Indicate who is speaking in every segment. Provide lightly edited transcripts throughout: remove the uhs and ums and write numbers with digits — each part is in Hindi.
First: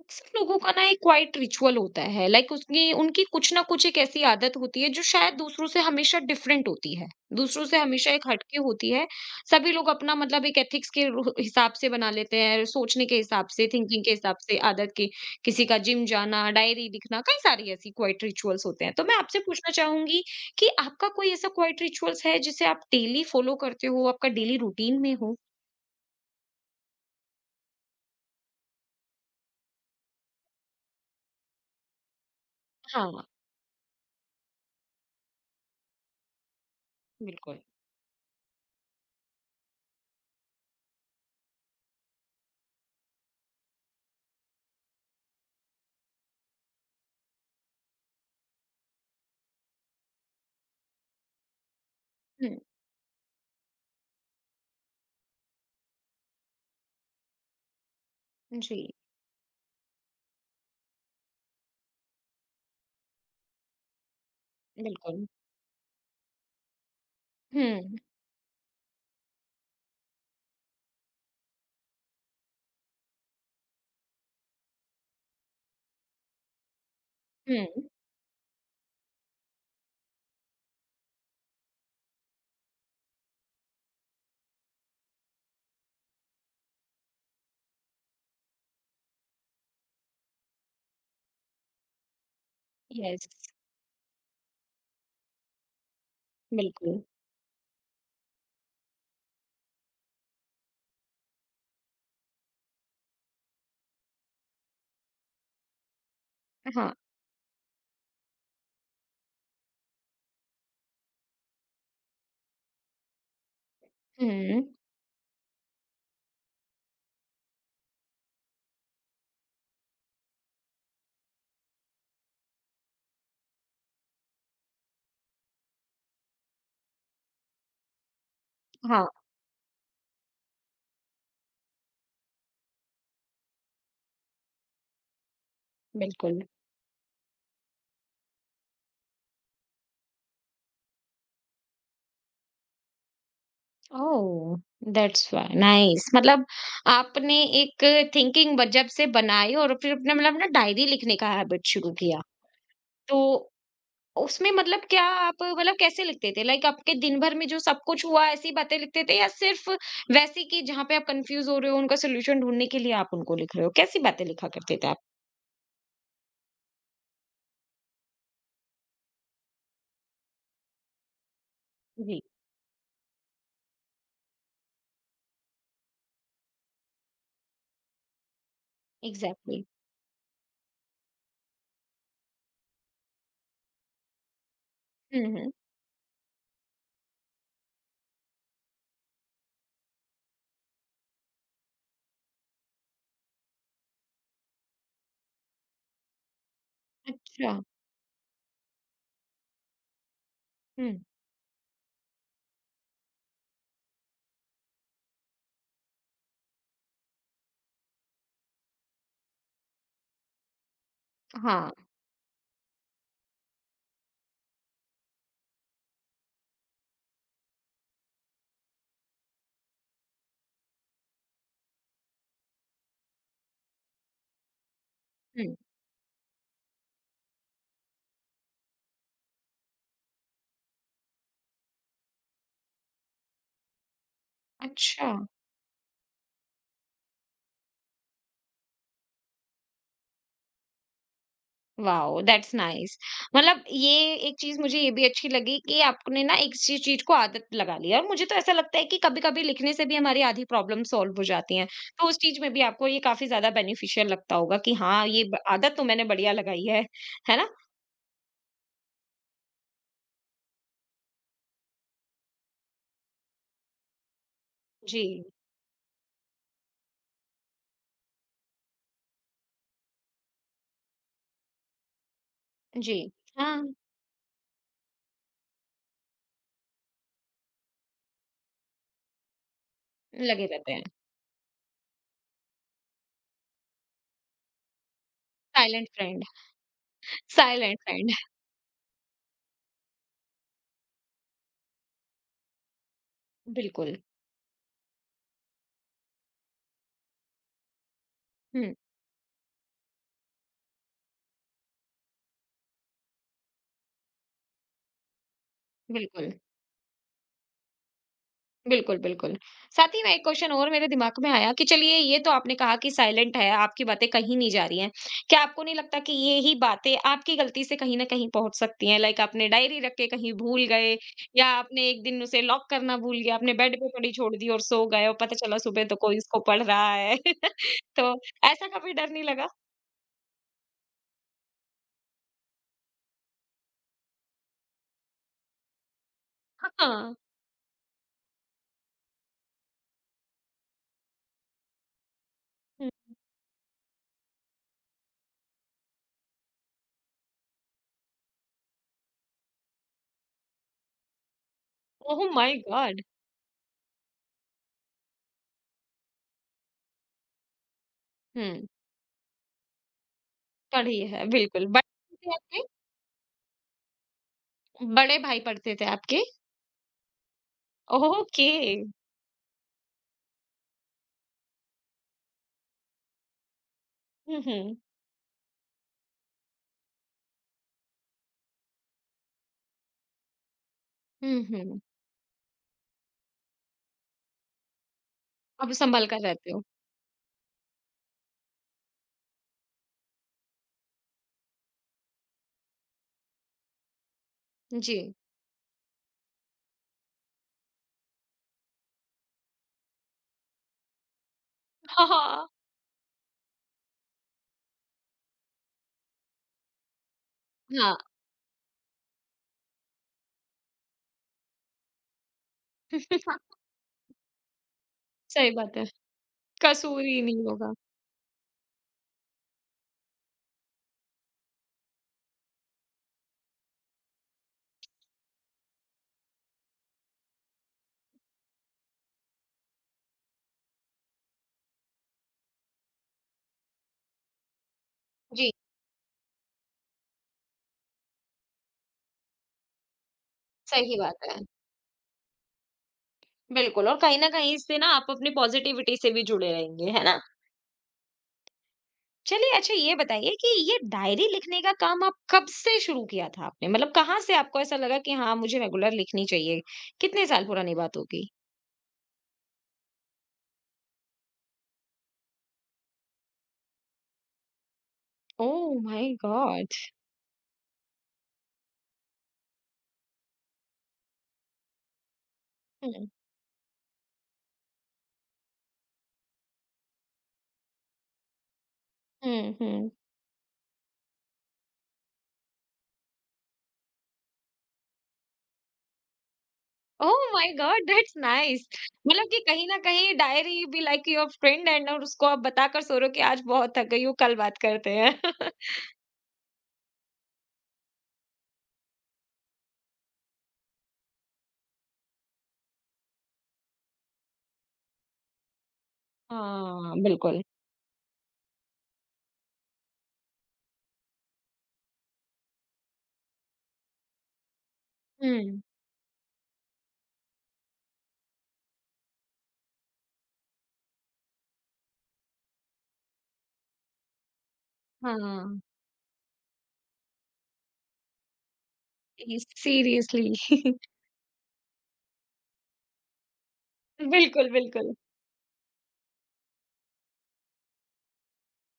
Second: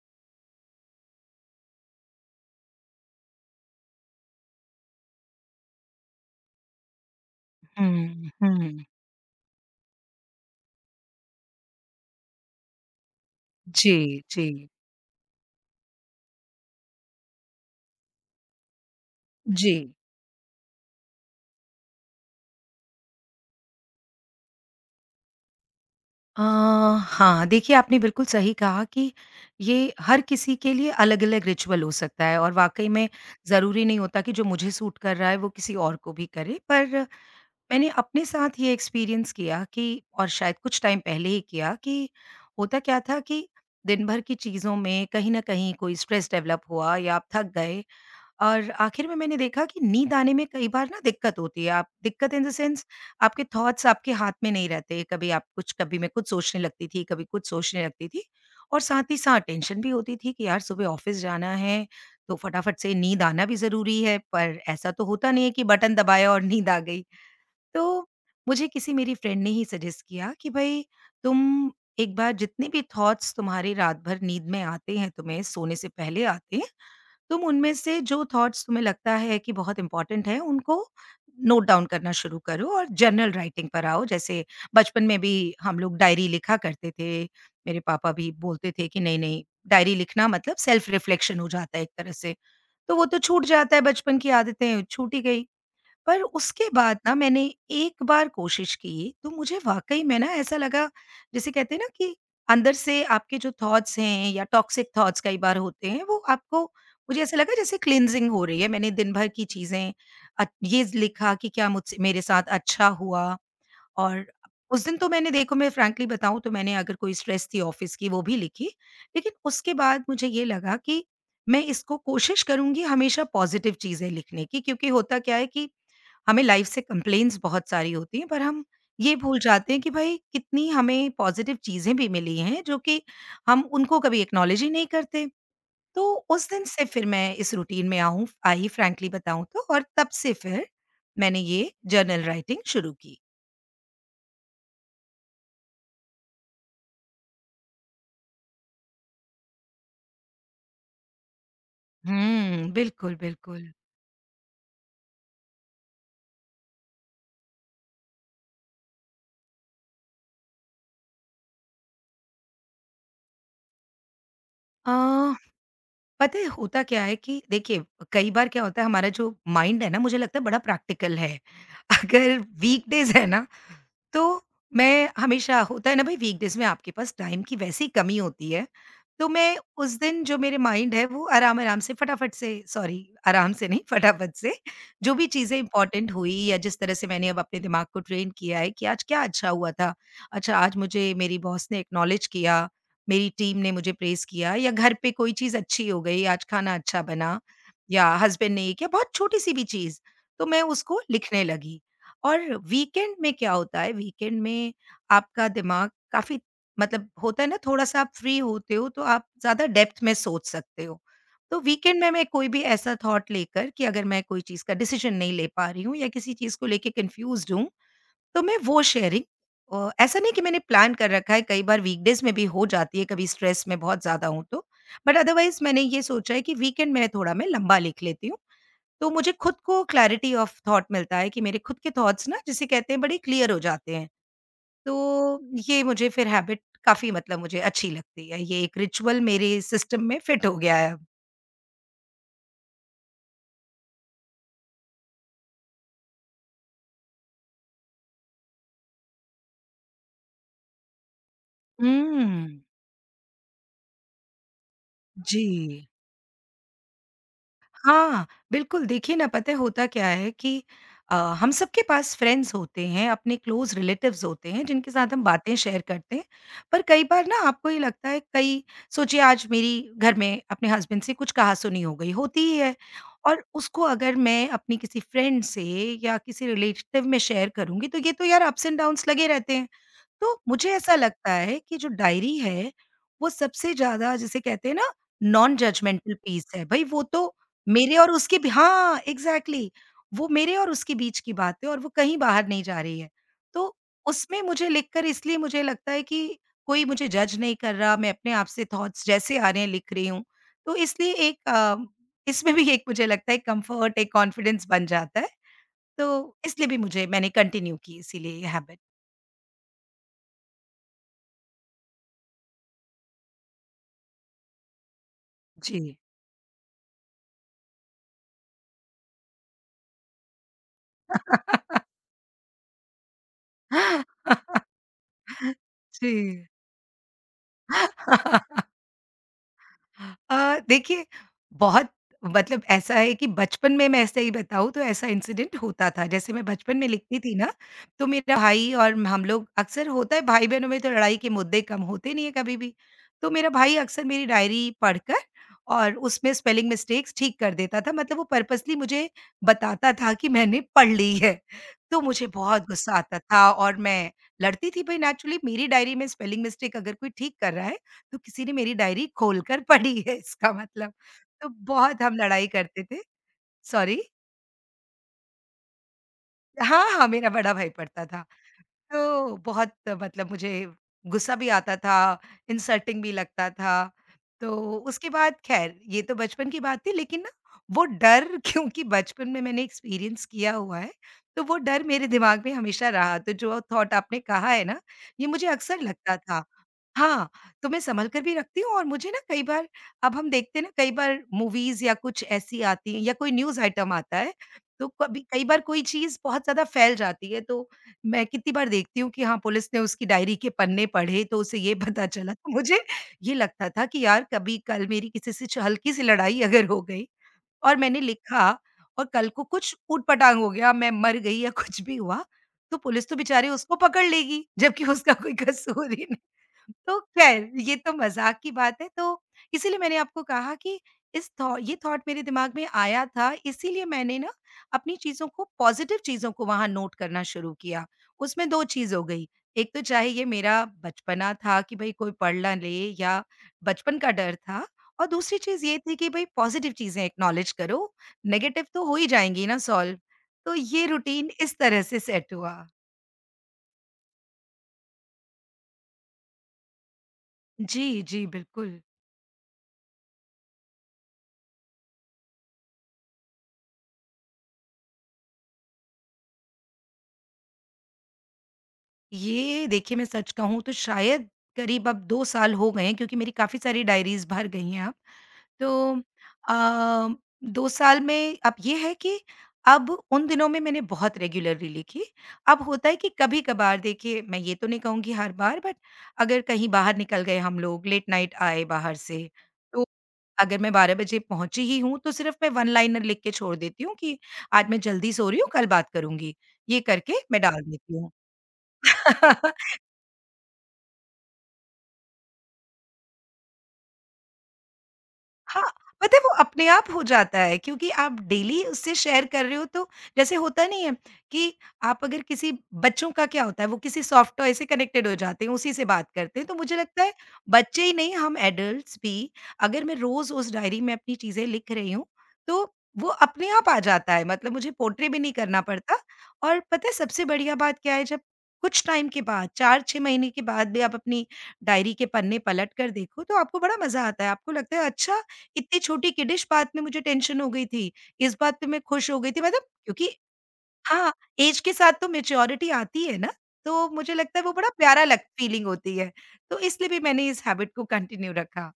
Speaker 1: अक्सर लोगों का ना एक क्वाइट रिचुअल होता है। लाइक उसकी उनकी कुछ ना कुछ एक ऐसी आदत होती है जो शायद दूसरों से हमेशा डिफरेंट होती है। दूसरों से हमेशा एक
Speaker 2: हुँ,
Speaker 1: हटके
Speaker 2: हुँ।
Speaker 1: होती है। सभी लोग अपना मतलब एक एथिक्स के हिसाब से बना लेते हैं, सोचने के हिसाब से, थिंकिंग के
Speaker 2: जी,
Speaker 1: हिसाब
Speaker 2: जी,
Speaker 1: से, आदत के। किसी का जिम जाना, डायरी लिखना, कई सारी ऐसी क्वाइट रिचुअल्स होते हैं। तो मैं आपसे पूछना
Speaker 2: जी।
Speaker 1: चाहूंगी कि आपका कोई ऐसा क्वाइट रिचुअल्स है जिसे आप डेली फॉलो करते हो, आपका डेली रूटीन में हो।
Speaker 2: अ, हाँ, देखिए आपने बिल्कुल सही कहा कि ये हर किसी के लिए अलग-अलग रिचुअल हो सकता है और वाक़ई में
Speaker 1: हाँ,
Speaker 2: ज़रूरी नहीं होता कि जो मुझे सूट कर रहा है वो किसी और को भी करे। पर
Speaker 1: बिल्कुल।
Speaker 2: मैंने अपने साथ ये एक्सपीरियंस किया कि और शायद कुछ टाइम पहले ही किया कि होता क्या था कि दिन भर की चीज़ों में कहीं न कहीं कोई स्ट्रेस डेवलप हुआ या आप थक गए। और आखिर में मैंने देखा कि नींद आने में कई बार ना दिक्कत होती है। आप दिक्कत इन द
Speaker 1: हम्म।
Speaker 2: सेंस आपके थॉट्स आपके हाथ में नहीं रहते। कभी आप कुछ कभी मैं कुछ सोचने लगती थी, कभी कुछ सोचने लगती थी।
Speaker 1: जी,
Speaker 2: और साथ ही साथ टेंशन भी होती थी कि यार सुबह ऑफ़िस जाना है, तो फटाफट से नींद आना भी ज़रूरी है, पर ऐसा तो
Speaker 1: बिल्कुल।
Speaker 2: होता नहीं है कि बटन दबाया और नींद आ गई।
Speaker 1: हम्म।
Speaker 2: तो मुझे किसी मेरी फ्रेंड ने ही सजेस्ट किया कि भई तुम एक बार जितने भी थॉट्स तुम्हारे रात भर नींद में आते हैं तुम्हें सोने से पहले आते हैं, तुम उनमें
Speaker 1: हम्म।
Speaker 2: से जो थॉट्स तुम्हें लगता है कि बहुत इम्पोर्टेंट है उनको नोट डाउन करना शुरू करो और जर्नल राइटिंग पर आओ। जैसे बचपन में भी हम लोग डायरी लिखा करते थे। मेरे पापा भी बोलते थे कि नहीं नहीं, डायरी लिखना मतलब सेल्फ रिफ्लेक्शन हो जाता है एक तरह से। तो वो तो
Speaker 1: यस,
Speaker 2: छूट जाता है, बचपन की आदतें छूट ही गई। पर उसके बाद
Speaker 1: बिल्कुल।
Speaker 2: ना मैंने एक बार कोशिश की, तो मुझे वाक़ई में ना ऐसा लगा, जिसे कहते हैं ना कि अंदर से आपके जो थॉट्स हैं या टॉक्सिक थॉट्स कई बार होते हैं वो आपको,
Speaker 1: हाँ,
Speaker 2: मुझे ऐसा लगा जैसे क्लींजिंग हो रही है। मैंने दिन भर की चीज़ें ये लिखा कि क्या मुझसे मेरे साथ अच्छा हुआ। और
Speaker 1: हुँ।
Speaker 2: उस दिन तो मैंने देखो, मैं फ्रैंकली बताऊँ तो मैंने अगर कोई स्ट्रेस थी ऑफ़िस की वो भी लिखी। लेकिन उसके बाद मुझे ये लगा कि मैं इसको कोशिश करूँगी हमेशा पॉज़िटिव चीज़ें लिखने की, क्योंकि होता क्या है कि हमें लाइफ से कंप्लेंट्स बहुत सारी होती हैं, पर हम
Speaker 1: हाँ,
Speaker 2: ये भूल जाते हैं कि भाई कितनी हमें पॉज़िटिव चीज़ें भी मिली हैं, जो कि हम उनको कभी एक्नॉलेज ही नहीं करते। तो
Speaker 1: बिल्कुल।
Speaker 2: उस दिन से फिर मैं इस रूटीन में आऊँ आई, फ्रैंकली बताऊँ तो, और तब से फिर मैंने ये जर्नल राइटिंग शुरू की।
Speaker 1: ओह! That's why nice. मतलब आपने एक थिंकिंग ब जब से बनाई और फिर अपने मतलब ना डायरी लिखने का हैबिट शुरू किया।
Speaker 2: हुँ, बिल्कुल,
Speaker 1: तो
Speaker 2: बिल्कुल।
Speaker 1: उसमें मतलब क्या आप मतलब कैसे लिखते थे? लाइक आपके दिन भर में जो सब कुछ हुआ ऐसी बातें लिखते थे या सिर्फ़ वैसे कि जहाँ पे आप कन्फ्यूज़ हो रहे हो उनका सॉल्यूशन ढूँढने के लिए आप उनको लिख रहे हो? कैसी बातें लिखा करते थे
Speaker 2: अ,
Speaker 1: आप?
Speaker 2: पता है होता क्या है कि देखिए कई बार क्या होता है, हमारा जो माइंड है ना मुझे लगता है बड़ा प्रैक्टिकल है।
Speaker 1: जी,
Speaker 2: अगर वीकडेज़ है ना, तो मैं हमेशा होता है ना भाई वीकडेज़ में आपके पास टाइम की वैसे ही कमी होती है, तो मैं
Speaker 1: एग्ज़ैक्टली।
Speaker 2: उस दिन जो मेरे माइंड है वो आराम-आराम से फटाफट से, सॉरी, आराम से नहीं फटाफट से, जो
Speaker 1: हुँ,
Speaker 2: भी
Speaker 1: हुँ।
Speaker 2: चीज़ें इम्पोर्टेंट हुई या जिस तरह से मैंने अब अपने दिमाग को ट्रेन किया है कि आज क्या अच्छा हुआ था। अच्छा, आज मुझे मेरी बॉस ने एक्नॉलेज किया, मेरी टीम ने मुझे प्रेज़ किया या घर पे कोई चीज़ अच्छी हो गई, आज खाना अच्छा बना
Speaker 1: अच्छा।
Speaker 2: या हस्बैंड ने ये किया, बहुत छोटी-सी भी चीज़, तो मैं
Speaker 1: हुँ।
Speaker 2: उसको लिखने लगी। और वीकेंड में क्या होता है, वीकेंड में आपका दिमाग काफ़ी, मतलब होता है ना थोड़ा-सा आप फ्री होते हो तो आप ज़्यादा डेप्थ में सोच सकते हो। तो
Speaker 1: हाँ,
Speaker 2: वीकेंड में मैं कोई भी ऐसा थॉट लेकर कि अगर मैं कोई चीज़ का डिसीज़न नहीं ले पा रही हूँ या किसी चीज़ को लेके कन्फ्यूज़्ड हूँ, तो मैं वो शेयरिंग ऐसा नहीं कि मैंने प्लान कर रखा है, कई बार वीकडेज़ में भी हो जाती है कभी स्ट्रेस में बहुत ज़्यादा हूँ तो। But
Speaker 1: hmm.
Speaker 2: अदरवाइज़ मैंने ये सोचा है कि वीकेंड में थोड़ा मैं लंबा लिख लेती हूँ। तो मुझे खुद को क्लैरिटी ऑफ थॉट मिलता है कि मेरे खुद के थॉट्स ना जिसे कहते हैं बड़े क्लियर हो जाते हैं।
Speaker 1: अच्छा।
Speaker 2: तो ये मुझे फिर हैबिट काफ़ी, मतलब मुझे अच्छी लगती है। ये एक रिचुअल मेरे सिस्टम में फिट हो गया है अब।
Speaker 1: Wow, that's nice. मतलब ये एक चीज मुझे ये भी अच्छी लगी कि आपने ना एक चीज चीज को आदत लगा ली है। और मुझे तो ऐसा लगता है कि कभी कभी लिखने से भी हमारी आधी प्रॉब्लम सॉल्व हो जाती हैं। तो उस चीज में भी
Speaker 2: हुँ।
Speaker 1: आपको ये काफी ज्यादा बेनिफिशियल लगता होगा कि हाँ ये
Speaker 2: जी।
Speaker 1: आदत तो मैंने बढ़िया लगाई है ना?
Speaker 2: हाँ, बिल्कुल, देखिए ना पता है होता क्या है कि अ, हम सबके पास फ्रेंड्स होते हैं, अपने क्लोज़ रिलेटिव्स होते हैं जिनके
Speaker 1: जी।
Speaker 2: साथ हम बातें शेयर करते हैं। पर कई बार ना आपको ये लगता है, कई सोचिए आज मेरी घर में अपने हस्बैंड से कुछ कहा-सुनी हो गई, होती ही है।
Speaker 1: जी।
Speaker 2: और
Speaker 1: हाँ।
Speaker 2: उसको अगर मैं अपनी किसी फ्रेंड से या किसी रिलेटिव में शेयर करूँगी तो ये तो यार अप्स एंड डाउन्स लगे रहते हैं। तो
Speaker 1: लगे
Speaker 2: मुझे
Speaker 1: रहते हैं।
Speaker 2: ऐसा लगता है कि जो डायरी है, वो सबसे ज़्यादा जिसे कहते हैं ना non
Speaker 1: silent
Speaker 2: judgemental
Speaker 1: friend.
Speaker 2: Peace है। भई वो तो
Speaker 1: साइलेंट
Speaker 2: मेरे
Speaker 1: फ्रेंड।
Speaker 2: और उसके भी, हाँ, एग्ज़ैक्टली, वो मेरे और उसके बीच की बात है और वो कहीं बाहर नहीं जा रही है। तो
Speaker 1: बिल्कुल।
Speaker 2: उसमें मुझे लिखकर, इसलिए मुझे लगता है कि कोई मुझे जज नहीं कर रहा, मैं अपने आप से
Speaker 1: हम्म।
Speaker 2: थॉट्स जैसे आ रहे हैं लिख रही हूँ। तो इसलिए एक इसमें भी एक मुझे लगता है कम्फर्ट, एक कॉन्फिडेंस बन जाता है।
Speaker 1: बिल्कुल।
Speaker 2: तो इसलिए भी मुझे मैंने कंटिन्यू की, इसीलिए ये हैबिट।
Speaker 1: बिल्कुल, बिल्कुल। साथ ही में एक क्वेश्चन और मेरे दिमाग में आया कि चलिए, ये तो आपने कहा कि साइलेंट है, आपकी बातें कहीं नहीं जा रही हैं। क्या आपको नहीं
Speaker 2: जी।
Speaker 1: लगता कि ये ही बातें आपकी गलती से कहीं न कहीं पहुँच सकती हैं? लाइक आपने डायरी रख के कहीं भूल गए, या आपने एक दिन उसे लॉक करना भूल गए, आपने बेड पे पड़ी छोड़ दी और सो गए और पता चला सुबह तो
Speaker 2: जी।
Speaker 1: कोई इसको पढ़ रहा है। तो ऐसा कभी डर नहीं लगा?
Speaker 2: देखिए, बहुत मतलब ऐसा है कि बचपन में मैं सही बताऊँ तो ऐसा इंसिडेंट होता था। जैसे मैं बचपन में
Speaker 1: हाँ।
Speaker 2: लिखती थी ना, तो मेरा भाई और हम लोग अक्सर होता है भाई-बहनों में तो लड़ाई के मुद्दे कम होते नहीं है कभी भी।
Speaker 1: हुँ।
Speaker 2: तो मेरा भाई अक्सर मेरी डायरी पढ़कर और उसमें स्पेलिंग मिस्टेक्स ठीक कर देता था। मतलब वो पर्पसली मुझे बताता था कि मैंने पढ़ ली है। तो
Speaker 1: ओह
Speaker 2: मुझे
Speaker 1: माय
Speaker 2: बहुत गुस्सा
Speaker 1: गॉड!
Speaker 2: आता था और मैं लड़ती थी, भाई नेचुरली मेरी डायरी में स्पेलिंग मिस्टेक अगर कोई ठीक कर रहा है, तो किसी ने
Speaker 1: हुँ,
Speaker 2: मेरी डायरी खोलकर पढ़ी है इसका मतलब।
Speaker 1: पढ़ी है
Speaker 2: तो
Speaker 1: बिल्कुल।
Speaker 2: बहुत
Speaker 1: बड़े
Speaker 2: हम
Speaker 1: थे
Speaker 2: लड़ाई
Speaker 1: आपके?
Speaker 2: करते थे। सॉरी।
Speaker 1: बड़े भाई पढ़ते थे आपके?
Speaker 2: हाँ, हाँ, मेरा बड़ा भाई पढ़ता था।
Speaker 1: ओके।
Speaker 2: तो बहुत मतलब मुझे गुस्सा भी आता था, इंसल्टिंग भी लगता था।
Speaker 1: हुँ,
Speaker 2: तो
Speaker 1: हुँ।
Speaker 2: उसके बाद, ख़ैर ये तो बचपन की बात थी, लेकिन ना वो डर क्योंकि बचपन में मैंने एक्सपीरियंस किया हुआ है,
Speaker 1: हुँ,
Speaker 2: तो वो
Speaker 1: हुँ।
Speaker 2: डर मेरे दिमाग में हमेशा रहा। तो जो थॉट आपने कहा है ना, ये मुझे
Speaker 1: अब
Speaker 2: अक्सर
Speaker 1: सँभल
Speaker 2: लगता
Speaker 1: कर
Speaker 2: था।
Speaker 1: रहते हो।
Speaker 2: हाँ, तो मैं सँभल कर भी रखती हूँ और मुझे ना कई बार, अब हम देखते हैं ना कई बार मूवीज़ या कुछ ऐसी आती हैं या कोई न्यूज़ आइटम आता है, तो
Speaker 1: जी।
Speaker 2: कभी कई बार कोई चीज़ बहुत ज़्यादा फैल जाती है, तो मैं कितनी बार देखती हूँ कि हाँ, पुलिस ने उसकी डायरी के पन्ने पढ़े तो उसे ये
Speaker 1: हाँ,
Speaker 2: पता चला।
Speaker 1: हाँ।
Speaker 2: तो मुझे ये लगता था कि यार कभी कल मेरी किसी से च हल्की-सी लड़ाई अगर हो गई और मैंने लिखा और कल को कुछ ऊट-पटांग हो गया, मैं मर गई या कुछ भी हुआ, तो पुलिस तो
Speaker 1: हाँ।
Speaker 2: बेचारी उसको पकड़ लेगी, जबकि उसका कोई
Speaker 1: सही बात है।
Speaker 2: कसूर ही नहीं। तो
Speaker 1: कसूर ही नहीं
Speaker 2: ख़ैर
Speaker 1: होगा।
Speaker 2: ये तो मज़ाक की बात है, तो इसीलिए मैंने आपको कहा कि इस थॉ ये थॉट मेरे दिमाग में आया था, इसीलिए मैंने ना अपनी चीज़ों को, पॉज़िटिव चीज़ों को वहाँ नोट करना शुरू किया। उसमें 2 चीज़ हो गई, एक तो चाहे ये मेरा बचपना था कि भई कोई पढ़ ना ले या बचपन का डर था, और दूसरी
Speaker 1: जी,
Speaker 2: चीज़ ये थी कि भई पॉज़िटिव चीज़ें एक्नॉलेज करो, नेगेटिव तो हो ही जाएँगी ना सॉल्व। तो ये
Speaker 1: सही बात
Speaker 2: रूटीन
Speaker 1: है।
Speaker 2: इस तरह से सेट हुआ।
Speaker 1: बिल्कुल, और कहीं न कहीं इससे ना आप अपनी पॉज़िटिविटी से भी जुड़े रहेंगे, है ना?
Speaker 2: जी, जी, बिल्कुल।
Speaker 1: चलिए, अच्छा ये बताइए कि ये डायरी लिखने का काम आप कब से शुरू किया था आपने? मतलब कहाँ से आपको ऐसा लगा कि हाँ, मुझे रेगुलर लिखनी चाहिए? कितने साल पुरानी बात होगी?
Speaker 2: ये देखिए मैं सच कहूँ तो शायद करीब अब 2 साल हो गए हैं क्योंकि मेरी काफ़ी सारी डायरीज़ भर गई हैं अब।
Speaker 1: ओह
Speaker 2: तो
Speaker 1: माय गॉड!
Speaker 2: अ, 2 साल में अब ये है कि अब उन दिनों में मैंने बहुत रेगुलरली लिखी। अब होता है
Speaker 1: हुँ।
Speaker 2: कि कभी-कभार, देखिए मैं ये तो नहीं कहूँगी हर बार, बट अगर कहीं बाहर निकल गए हम लोग, लेट नाइट आए बाहर से,
Speaker 1: हुँ,
Speaker 2: तो
Speaker 1: हुँ।
Speaker 2: अगर मैं 12 बजे पहुँची ही हूँ तो सिर्फ़ मैं वन लाइनर लिख के छोड़ देती हूँ कि आज मैं जल्दी सो रही हूँ, कल बात करूँगी। ये करके
Speaker 1: ओह
Speaker 2: मैं
Speaker 1: माय
Speaker 2: डाल
Speaker 1: गॉड,
Speaker 2: देती हूँ।
Speaker 1: That's nice. मतलब कि कहीं ना कहीं diary be like your friend and, और उसको आप बताकर सो रहे हो कि आज बहुत थक गई हूँ, कल बात करते हैं।
Speaker 2: हाँ, पता है वो अपने आप हो जाता है, क्योंकि आप डेली उससे शेयर कर रहे हो तो जैसे होता नहीं है कि आप अगर किसी, बच्चों का क्या होता है वो किसी सॉफ्ट टॉय से कनेक्टेड हो जाते हैं, उसी से बात करते हैं। तो मुझे
Speaker 1: हाँ,
Speaker 2: लगता है
Speaker 1: बिल्कुल।
Speaker 2: बच्चे ही नहीं हम एडल्ट्स भी, अगर मैं रोज़ उस डायरी में अपनी चीज़ें लिख रही हूँ, तो वो अपने आप आ जाता है, मतलब मुझे पोट्री भी नहीं
Speaker 1: हम्म।
Speaker 2: करना पड़ता। और पता है सबसे बढ़िया बात क्या है, जब कुछ टाइम के बाद 4-6 महीने के बाद भी आप अपनी डायरी के पन्ने पलट कर देखो तो आपको बड़ा मज़ा आता है। आपको लगता है अच्छा
Speaker 1: हाँ।
Speaker 2: इतनी छोटी की डिश बात में मुझे टेंशन हो गई थी, इस बात पे मैं खुश हो गई थी, मतलब क्योंकि
Speaker 1: सीरियसली।
Speaker 2: हाँ, ऐज के साथ तो मैच्योरिटी आती है ना, तो मुझे लगता है
Speaker 1: बिल्कुल,
Speaker 2: वो बड़ा
Speaker 1: बिल्कुल।
Speaker 2: प्यारा लग फीलिंग होती है, तो इसलिए भी मैंने इस हैबिट को कंटिन्यू रखा।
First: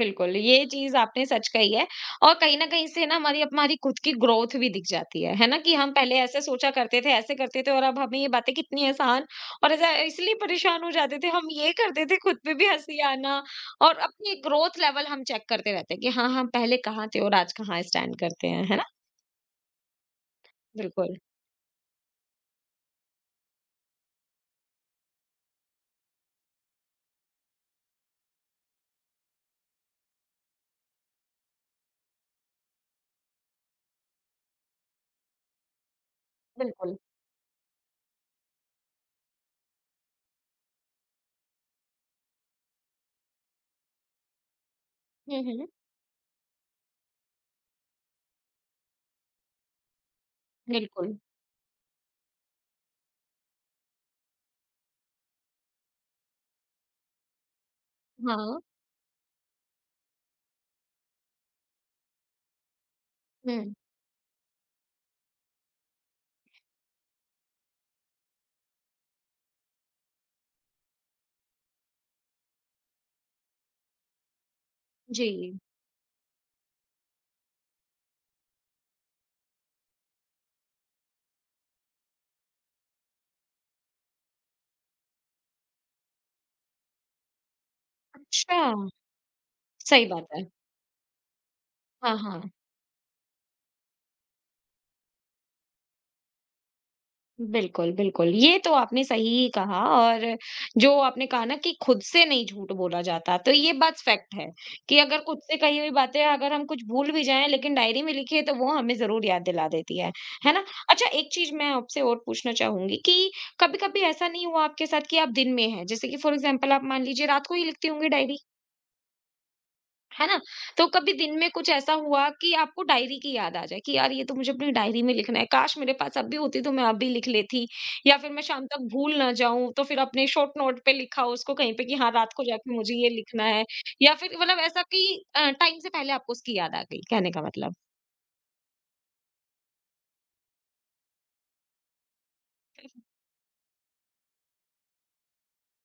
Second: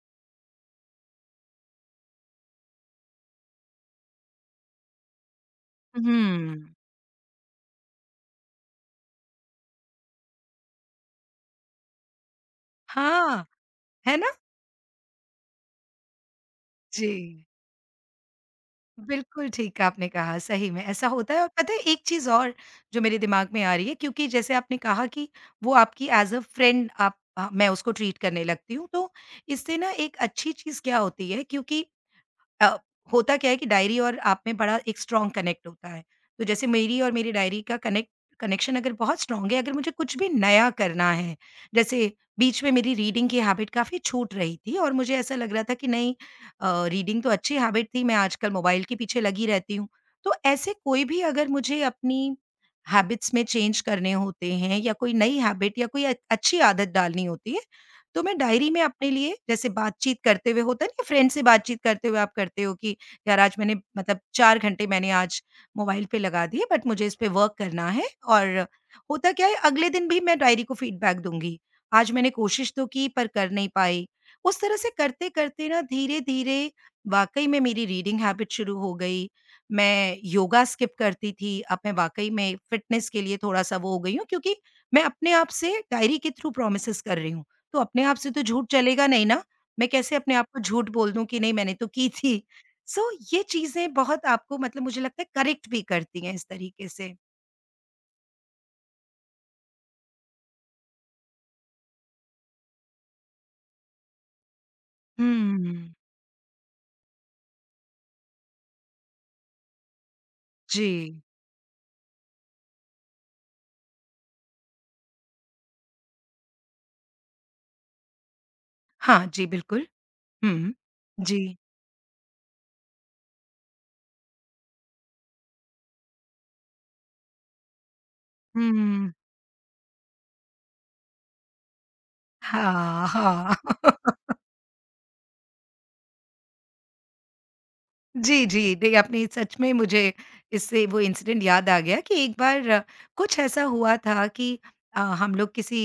Speaker 1: बिल्कुल, ये चीज़ आपने सच कही है। और कहीं न कहीं से ना हमारी हमारी खुद की ग्रोथ भी दिख जाती है ना? कि हम पहले ऐसे सोचा
Speaker 2: हुँ।
Speaker 1: करते थे, ऐसे करते थे और अब हमें ये बातें कितनी आसान, और ऐसा इसलिए परेशान हो जाते थे, हम ये करते थे, खुद पे भी हँसी आना,
Speaker 2: हाँ,
Speaker 1: और
Speaker 2: है ना?
Speaker 1: अपनी ग्रोथ लेवल हम चेक करते रहते हैं कि हाँ, हम पहले कहाँ थे और
Speaker 2: जी।
Speaker 1: आज कहाँ स्टैंड करते हैं, है ना?
Speaker 2: बिल्कुल ठीक आपने कहा, सही में ऐसा
Speaker 1: बिल्कुल,
Speaker 2: होता है और पता है एक चीज़ और जो मेरे दिमाग में आ रही है क्योंकि जैसे आपने कहा कि वो आपकी एज़ अ फ्रेंड आप मैं उसको ट्रीट करने लगती हूँ, तो इससे ना एक अच्छी चीज़ क्या होती है क्योंकि अ, होता क्या है कि डायरी और आप में बड़ा एक स्ट्रॉन्ग कनेक्ट होता है। तो जैसे
Speaker 1: बिल्कुल।
Speaker 2: मेरी और मेरी डायरी का कनेक्ट कनेक्शन अगर बहुत स्ट्रॉन्ग है, अगर मुझे कुछ भी नया करना है, जैसे बीच में मेरी रीडिंग की हैबिट काफ़ी छूट रही थी और मुझे ऐसा
Speaker 1: हुँ,
Speaker 2: लग रहा
Speaker 1: हुँ,
Speaker 2: था कि नहीं रीडिंग तो अच्छी हैबिट थी, मैं आजकल मोबाइल के पीछे लगी रहती हूँ। तो ऐसे कोई
Speaker 1: बिल्कुल।
Speaker 2: भी अगर मुझे अपनी हैबिट्स में चेंज करने होते हैं या कोई नई हैबिट या कोई अच्छी आदत डालनी होती है, तो मैं
Speaker 1: हाँ,
Speaker 2: डायरी में अपने लिए जैसे बातचीत करते हुए होता है ना फ्रेंड से बातचीत करते हुए आप करते हो कि यार आज
Speaker 1: हुँ,
Speaker 2: मैंने मतलब 4 घंटे मैंने आज मोबाइल पे लगा दिए बट मुझे इस पे वर्क करना है और होता क्या है अगले दिन भी मैं डायरी को फीडबैक दूँगी। आज मैंने कोशिश तो की पर कर नहीं पाई। उस तरह से
Speaker 1: जी।
Speaker 2: करते-करते ना धीरे-धीरे वाक़ई में मेरी रीडिंग हैबिट शुरू हो गई। मैं योगा स्किप करती थी, अब मैं वाक़ई में फ़िटनेस के लिए थोड़ा-सा वो हो गई हूँ क्योंकि मैं अपने आप से डायरी के थ्रू प्रॉमिसेस कर रही हूँ। तो अपने आप से तो
Speaker 1: अच्छा,
Speaker 2: झूठ चलेगा नहीं ना, मैं
Speaker 1: सही
Speaker 2: कैसे
Speaker 1: बात
Speaker 2: अपने
Speaker 1: है।
Speaker 2: आप को झूठ बोल दूँ कि नहीं मैंने तो की
Speaker 1: हाँ,
Speaker 2: थी।
Speaker 1: हाँ।
Speaker 2: सो ये चीज़ें बहुत आपको मतलब मुझे लगता है करेक्ट भी करती हैं इस तरीके से।
Speaker 1: बिल्कुल, बिल्कुल। ये तो आपने सही कहा। और जो आपने कहा ना कि खुद से नहीं झूठ बोला जाता, तो ये बात फैक्ट है कि अगर खुद से कही हुई
Speaker 2: हुँ,
Speaker 1: बातें अगर हम कुछ भूल भी जाएँ लेकिन डायरी में लिखी है तो वो हमें ज़रूर याद दिला देती है ना?
Speaker 2: जी।
Speaker 1: अच्छा, एक चीज़ मैं आपसे और पूछना चाहूँगी कि कभी-कभी ऐसा नहीं हुआ आपके साथ कि आप दिन में हैं, जैसे कि फॉर एग्ज़ाम्पल आप मान लीजिए रात को ही लिखते होंगे डायरी?
Speaker 2: हाँ, जी बिल्कुल।
Speaker 1: है ना?
Speaker 2: हुँ।
Speaker 1: तो कभी दिन में
Speaker 2: जी।
Speaker 1: कुछ ऐसा हुआ कि आपको डायरी की याद आ जाए कि यार ये तो मुझे अपनी डायरी में लिखना है, काश मेरे पास अब भी होती तो मैं अब भी लिख लेती, या फिर मैं शाम तक
Speaker 2: हुँ।
Speaker 1: भूल ना जाऊँ तो फिर अपने शॉर्ट नोट पे लिखा हो उसको कहीं पे कि हाँ, रात को जाके मुझे
Speaker 2: हाँ,
Speaker 1: ये लिखना
Speaker 2: हाँ।
Speaker 1: है, या फिर मतलब ऐसा कि टाइम से पहले आपको उसकी याद आ गई, कहने का मतलब।
Speaker 2: जी, जी। नहीं, आपने सच में मुझे इससे वो इंसिडेंट याद आ गया कि एक बार कुछ ऐसा हुआ था कि हम लोग किसी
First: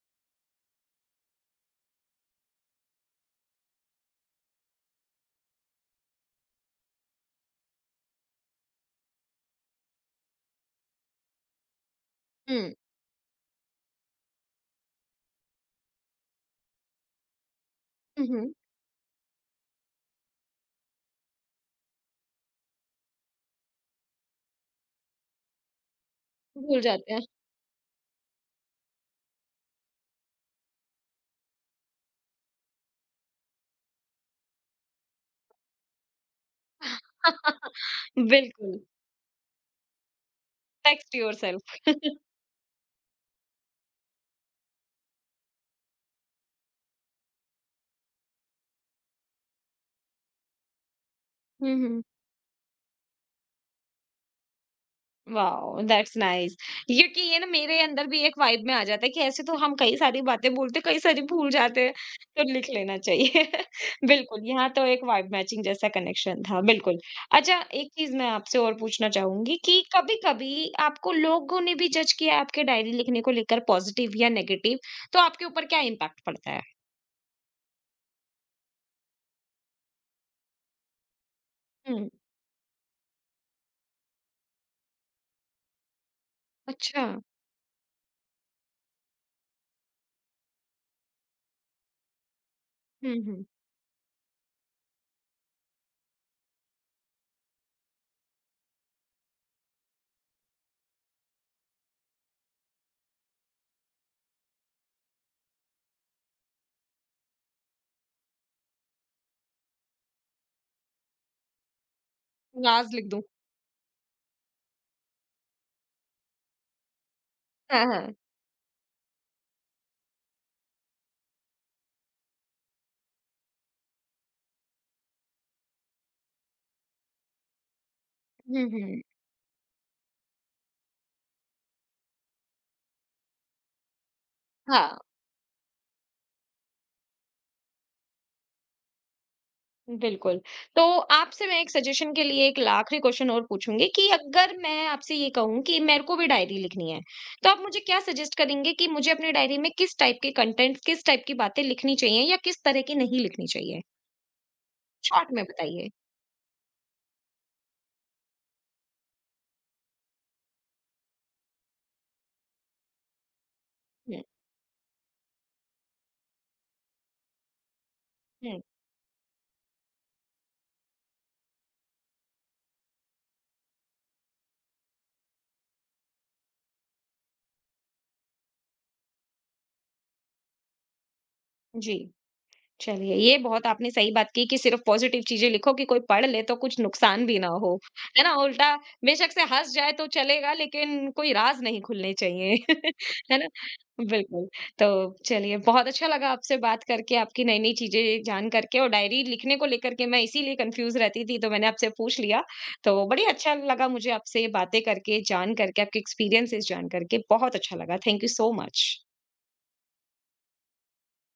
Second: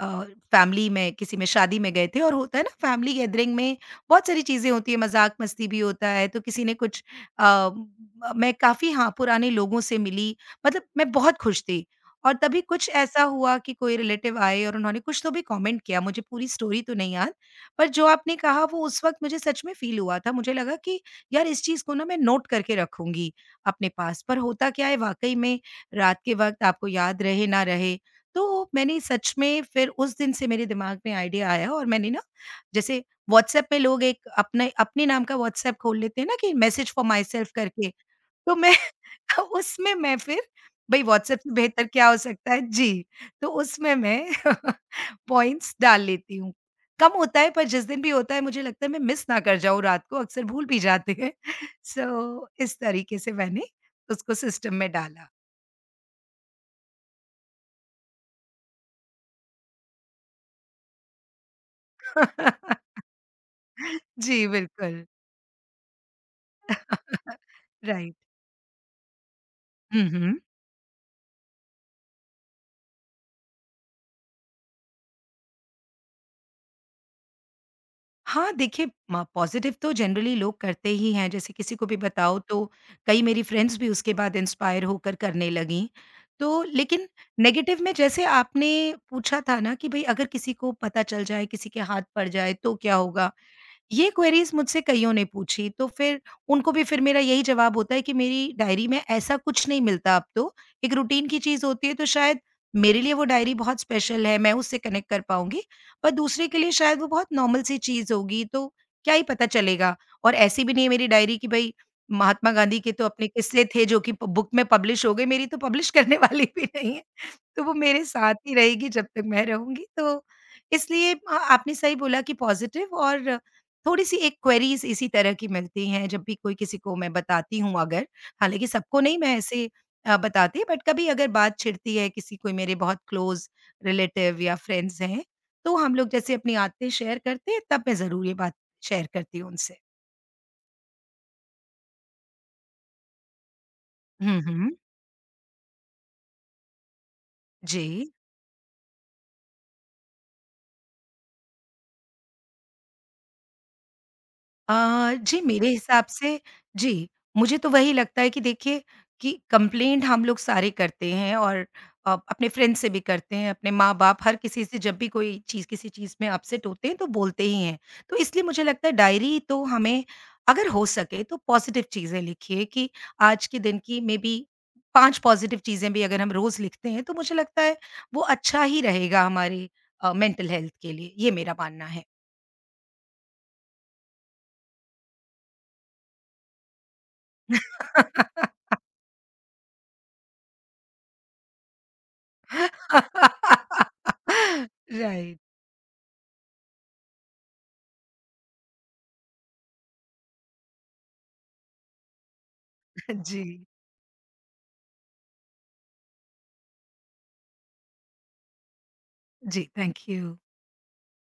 Speaker 2: अ, फैमिली में किसी में शादी में गए थे और होता है ना फैमिली गैदरिंग में बहुत सारी चीज़ें होती हैं, मज़ाक-मस्ती भी होता है, तो किसी ने कुछ अ, म मैं काफ़ी हाँ, पुराने लोगों से मिली, मतलब मैं बहुत खुश थी। और तभी
Speaker 1: हुँ।
Speaker 2: कुछ ऐसा हुआ कि कोई रिलेटिव आए और उन्होंने कुछ तो भी कमेंट किया, मुझे पूरी स्टोरी तो नहीं याद, पर जो
Speaker 1: हुँ,
Speaker 2: आपने
Speaker 1: हुँ।
Speaker 2: कहा वो उस वक़्त मुझे सच में फ़ील हुआ था। मुझे लगा कि यार इस चीज़ को ना मैं नोट करके रखूँगी अपने पास। पर होता क्या है वाक़ई में रात के वक़्त
Speaker 1: भूल
Speaker 2: आपको
Speaker 1: जाते हैं।
Speaker 2: याद रहे ना रहे, तो मैंने सच में फिर उस दिन से मेरे दिमाग में आइडिया आया और मैंने ना जैसे व्हाट्सएप में लोग एक अपने अपने नाम का व्हाट्सएप खोल लेते हैं ना कि मैसेज फॉर मायसेल्फ करके, तो मैं
Speaker 1: बिल्कुल,
Speaker 2: उसमें मैं फिर भई
Speaker 1: टेक्स्ट
Speaker 2: व्हाट्सएप से
Speaker 1: योरसेल्फ।
Speaker 2: बेहतर क्या हो सकता है? जी, तो उसमें मैं पॉइंट्स डाल लेती हूँ। कम होता है पर जिस दिन भी होता है मुझे लगता है मैं मिस ना कर जाऊँ रात को, अक्सर भूल भी जाते हैं।
Speaker 1: हुँ, हुँ।
Speaker 2: सो इस तरीके से मैंने उसको सिस्टम में डाला।
Speaker 1: Wow, that's nice. क्योंकि ये ना मेरे अंदर भी एक वाइब में आ जाता है कि ऐसे तो हम कई सारी बातें बोलते कई सारी भूल जाते हैं, तो लिख लेना चाहिए।
Speaker 2: जी,
Speaker 1: बिल्कुल, यहाँ तो एक
Speaker 2: बिल्कुल।
Speaker 1: वाइब मैचिंग जैसा कनेक्शन था, बिल्कुल। अच्छा, एक चीज
Speaker 2: राइट।
Speaker 1: मैं आपसे और पूछना चाहूंगी कि
Speaker 2: हुँ,
Speaker 1: कभी
Speaker 2: हुँ।
Speaker 1: कभी आपको लोगों ने भी जज किया है आपके डायरी लिखने को लेकर, पॉजिटिव या नेगेटिव? तो आपके ऊपर क्या इम्पैक्ट पड़ता है?
Speaker 2: हाँ, देखिए म पॉज़िटिव तो जनरली लोग करते ही हैं, जैसे किसी को भी
Speaker 1: हम्म।
Speaker 2: बताओ तो कई मेरी फ्रेंड्स भी उसके बाद इंस्पायर होकर करने लगीं। तो
Speaker 1: अच्छा।
Speaker 2: लेकिन नेगेटिव में जैसे आपने पूछा था ना कि भई अगर किसी को पता चल जाए, किसी के हाथ पड़ जाए तो क्या
Speaker 1: हम्म।
Speaker 2: होगा?
Speaker 1: हम्म।
Speaker 2: ये क्वेरीज़ मुझसे कइयों ने पूछी, तो फिर उनको भी फिर मेरा यही जवाब होता है कि मेरी डायरी में ऐसा कुछ नहीं मिलता अब तो, एक रूटीन की चीज़ होती है तो शायद मेरे लिए वो डायरी बहुत स्पेशल है, मैं उससे कनेक्ट कर पाऊँगी, पर दूसरे के लिए शायद वो बहुत नॉर्मल सी चीज़ होगी, तो क्या ही पता चलेगा? और ऐसी भी नहीं है मेरी डायरी कि भई महात्मा गांधी के
Speaker 1: राज
Speaker 2: तो
Speaker 1: लिख दूं।
Speaker 2: अपने किस्से थे जो कि प बुक में पब्लिश हो गए, मेरी तो पब्लिश करने वाली भी नहीं है। तो वो
Speaker 1: हाँ,
Speaker 2: मेरे
Speaker 1: हाँ।
Speaker 2: साथ ही रहेगी जब तक मैं रहूँगी। तो इसलिए आपने सही बोला कि पॉज़िटिव और थोड़ी-सी एक क्वेरीज़ इसी तरह की मिलती हैं जब भी कोई किसी को मैं बताती हूँ अगर,
Speaker 1: हम्म।
Speaker 2: हालाँकि सबको
Speaker 1: हम्म।
Speaker 2: नहीं मैं ऐसे बताती बट कभी अगर बात छिड़ती है किसी कोई मेरे बहुत क्लोज़ रिलेटिव या
Speaker 1: हाँ,
Speaker 2: फ्रेंड्स हैं, तो हम लोग जैसे अपनी आदतें शेयर करते हैं तब मैं ज़रूर ये बात शेयर करती हूँ उनसे।
Speaker 1: बिल्कुल। तो आपसे मैं एक सजेशन के लिए एक आखिरी क्वेश्चन और पूछूँगी कि
Speaker 2: हुँ,
Speaker 1: अगर
Speaker 2: हुँ।
Speaker 1: मैं आपसे ये कहूँ कि मेरे को भी डायरी लिखनी है, तो आप मुझे क्या
Speaker 2: जी।
Speaker 1: सजेस्ट करेंगे कि मुझे अपनी डायरी में किस टाइप के कंटेंट, किस टाइप की बातें लिखनी चाहिए या किस तरह की नहीं लिखनी चाहिए?
Speaker 2: अ,
Speaker 1: शॉर्ट
Speaker 2: जी,
Speaker 1: में
Speaker 2: मेरे
Speaker 1: बताइए।
Speaker 2: हिसाब से जी, मुझे तो वही लगता है कि देखिए कि कंप्लेंट हम लोग सारे करते हैं और अपने फ्रेंड से भी करते हैं, अपने माँ-बाप
Speaker 1: हुँ,
Speaker 2: हर किसी से जब भी कोई चीज़ किसी चीज़ में अपसेट होते हैं तो बोलते ही हैं। तो इसलिए
Speaker 1: हुँ।
Speaker 2: मुझे लगता है डायरी तो हमें अगर हो सके तो पॉज़िटिव चीज़ें लिखिए कि आज के दिन की मे बी 5 पॉज़िटिव चीज़ें भी अगर हम रोज़ लिखते हैं तो मुझे लगता है वो अच्छा ही रहेगा हमारी मेंटल हेल्थ के लिए। ये मेरा मानना
Speaker 1: जी।
Speaker 2: है।
Speaker 1: चलिए, ये बहुत आपने सही बात की कि सिर्फ़ पॉज़िटिव चीज़ें लिखो कि कोई पढ़ ले तो कुछ नुकसान भी ना हो, है ना? उल्टा, बेशक से हँस जाए तो चलेगा लेकिन कोई राज़ नहीं खुलने चाहिए। है ना? बिल्कुल, तो
Speaker 2: Right.
Speaker 1: चलिए, बहुत अच्छा लगा आपसे बात करके, आपकी नई-नई चीज़ें जान करके। और डायरी लिखने को लेकर के मैं इसीलिए कन्फ्यूज़ रहती थी तो मैंने आपसे पूछ लिया। तो बड़ी अच्छा
Speaker 2: Ji.
Speaker 1: लगा मुझे आपसे ये बातें करके, जान करके, आपके एक्सपीरियंसेज़ जान करके बहुत अच्छा लगा। Thank you so much.
Speaker 2: Ji. Thank you.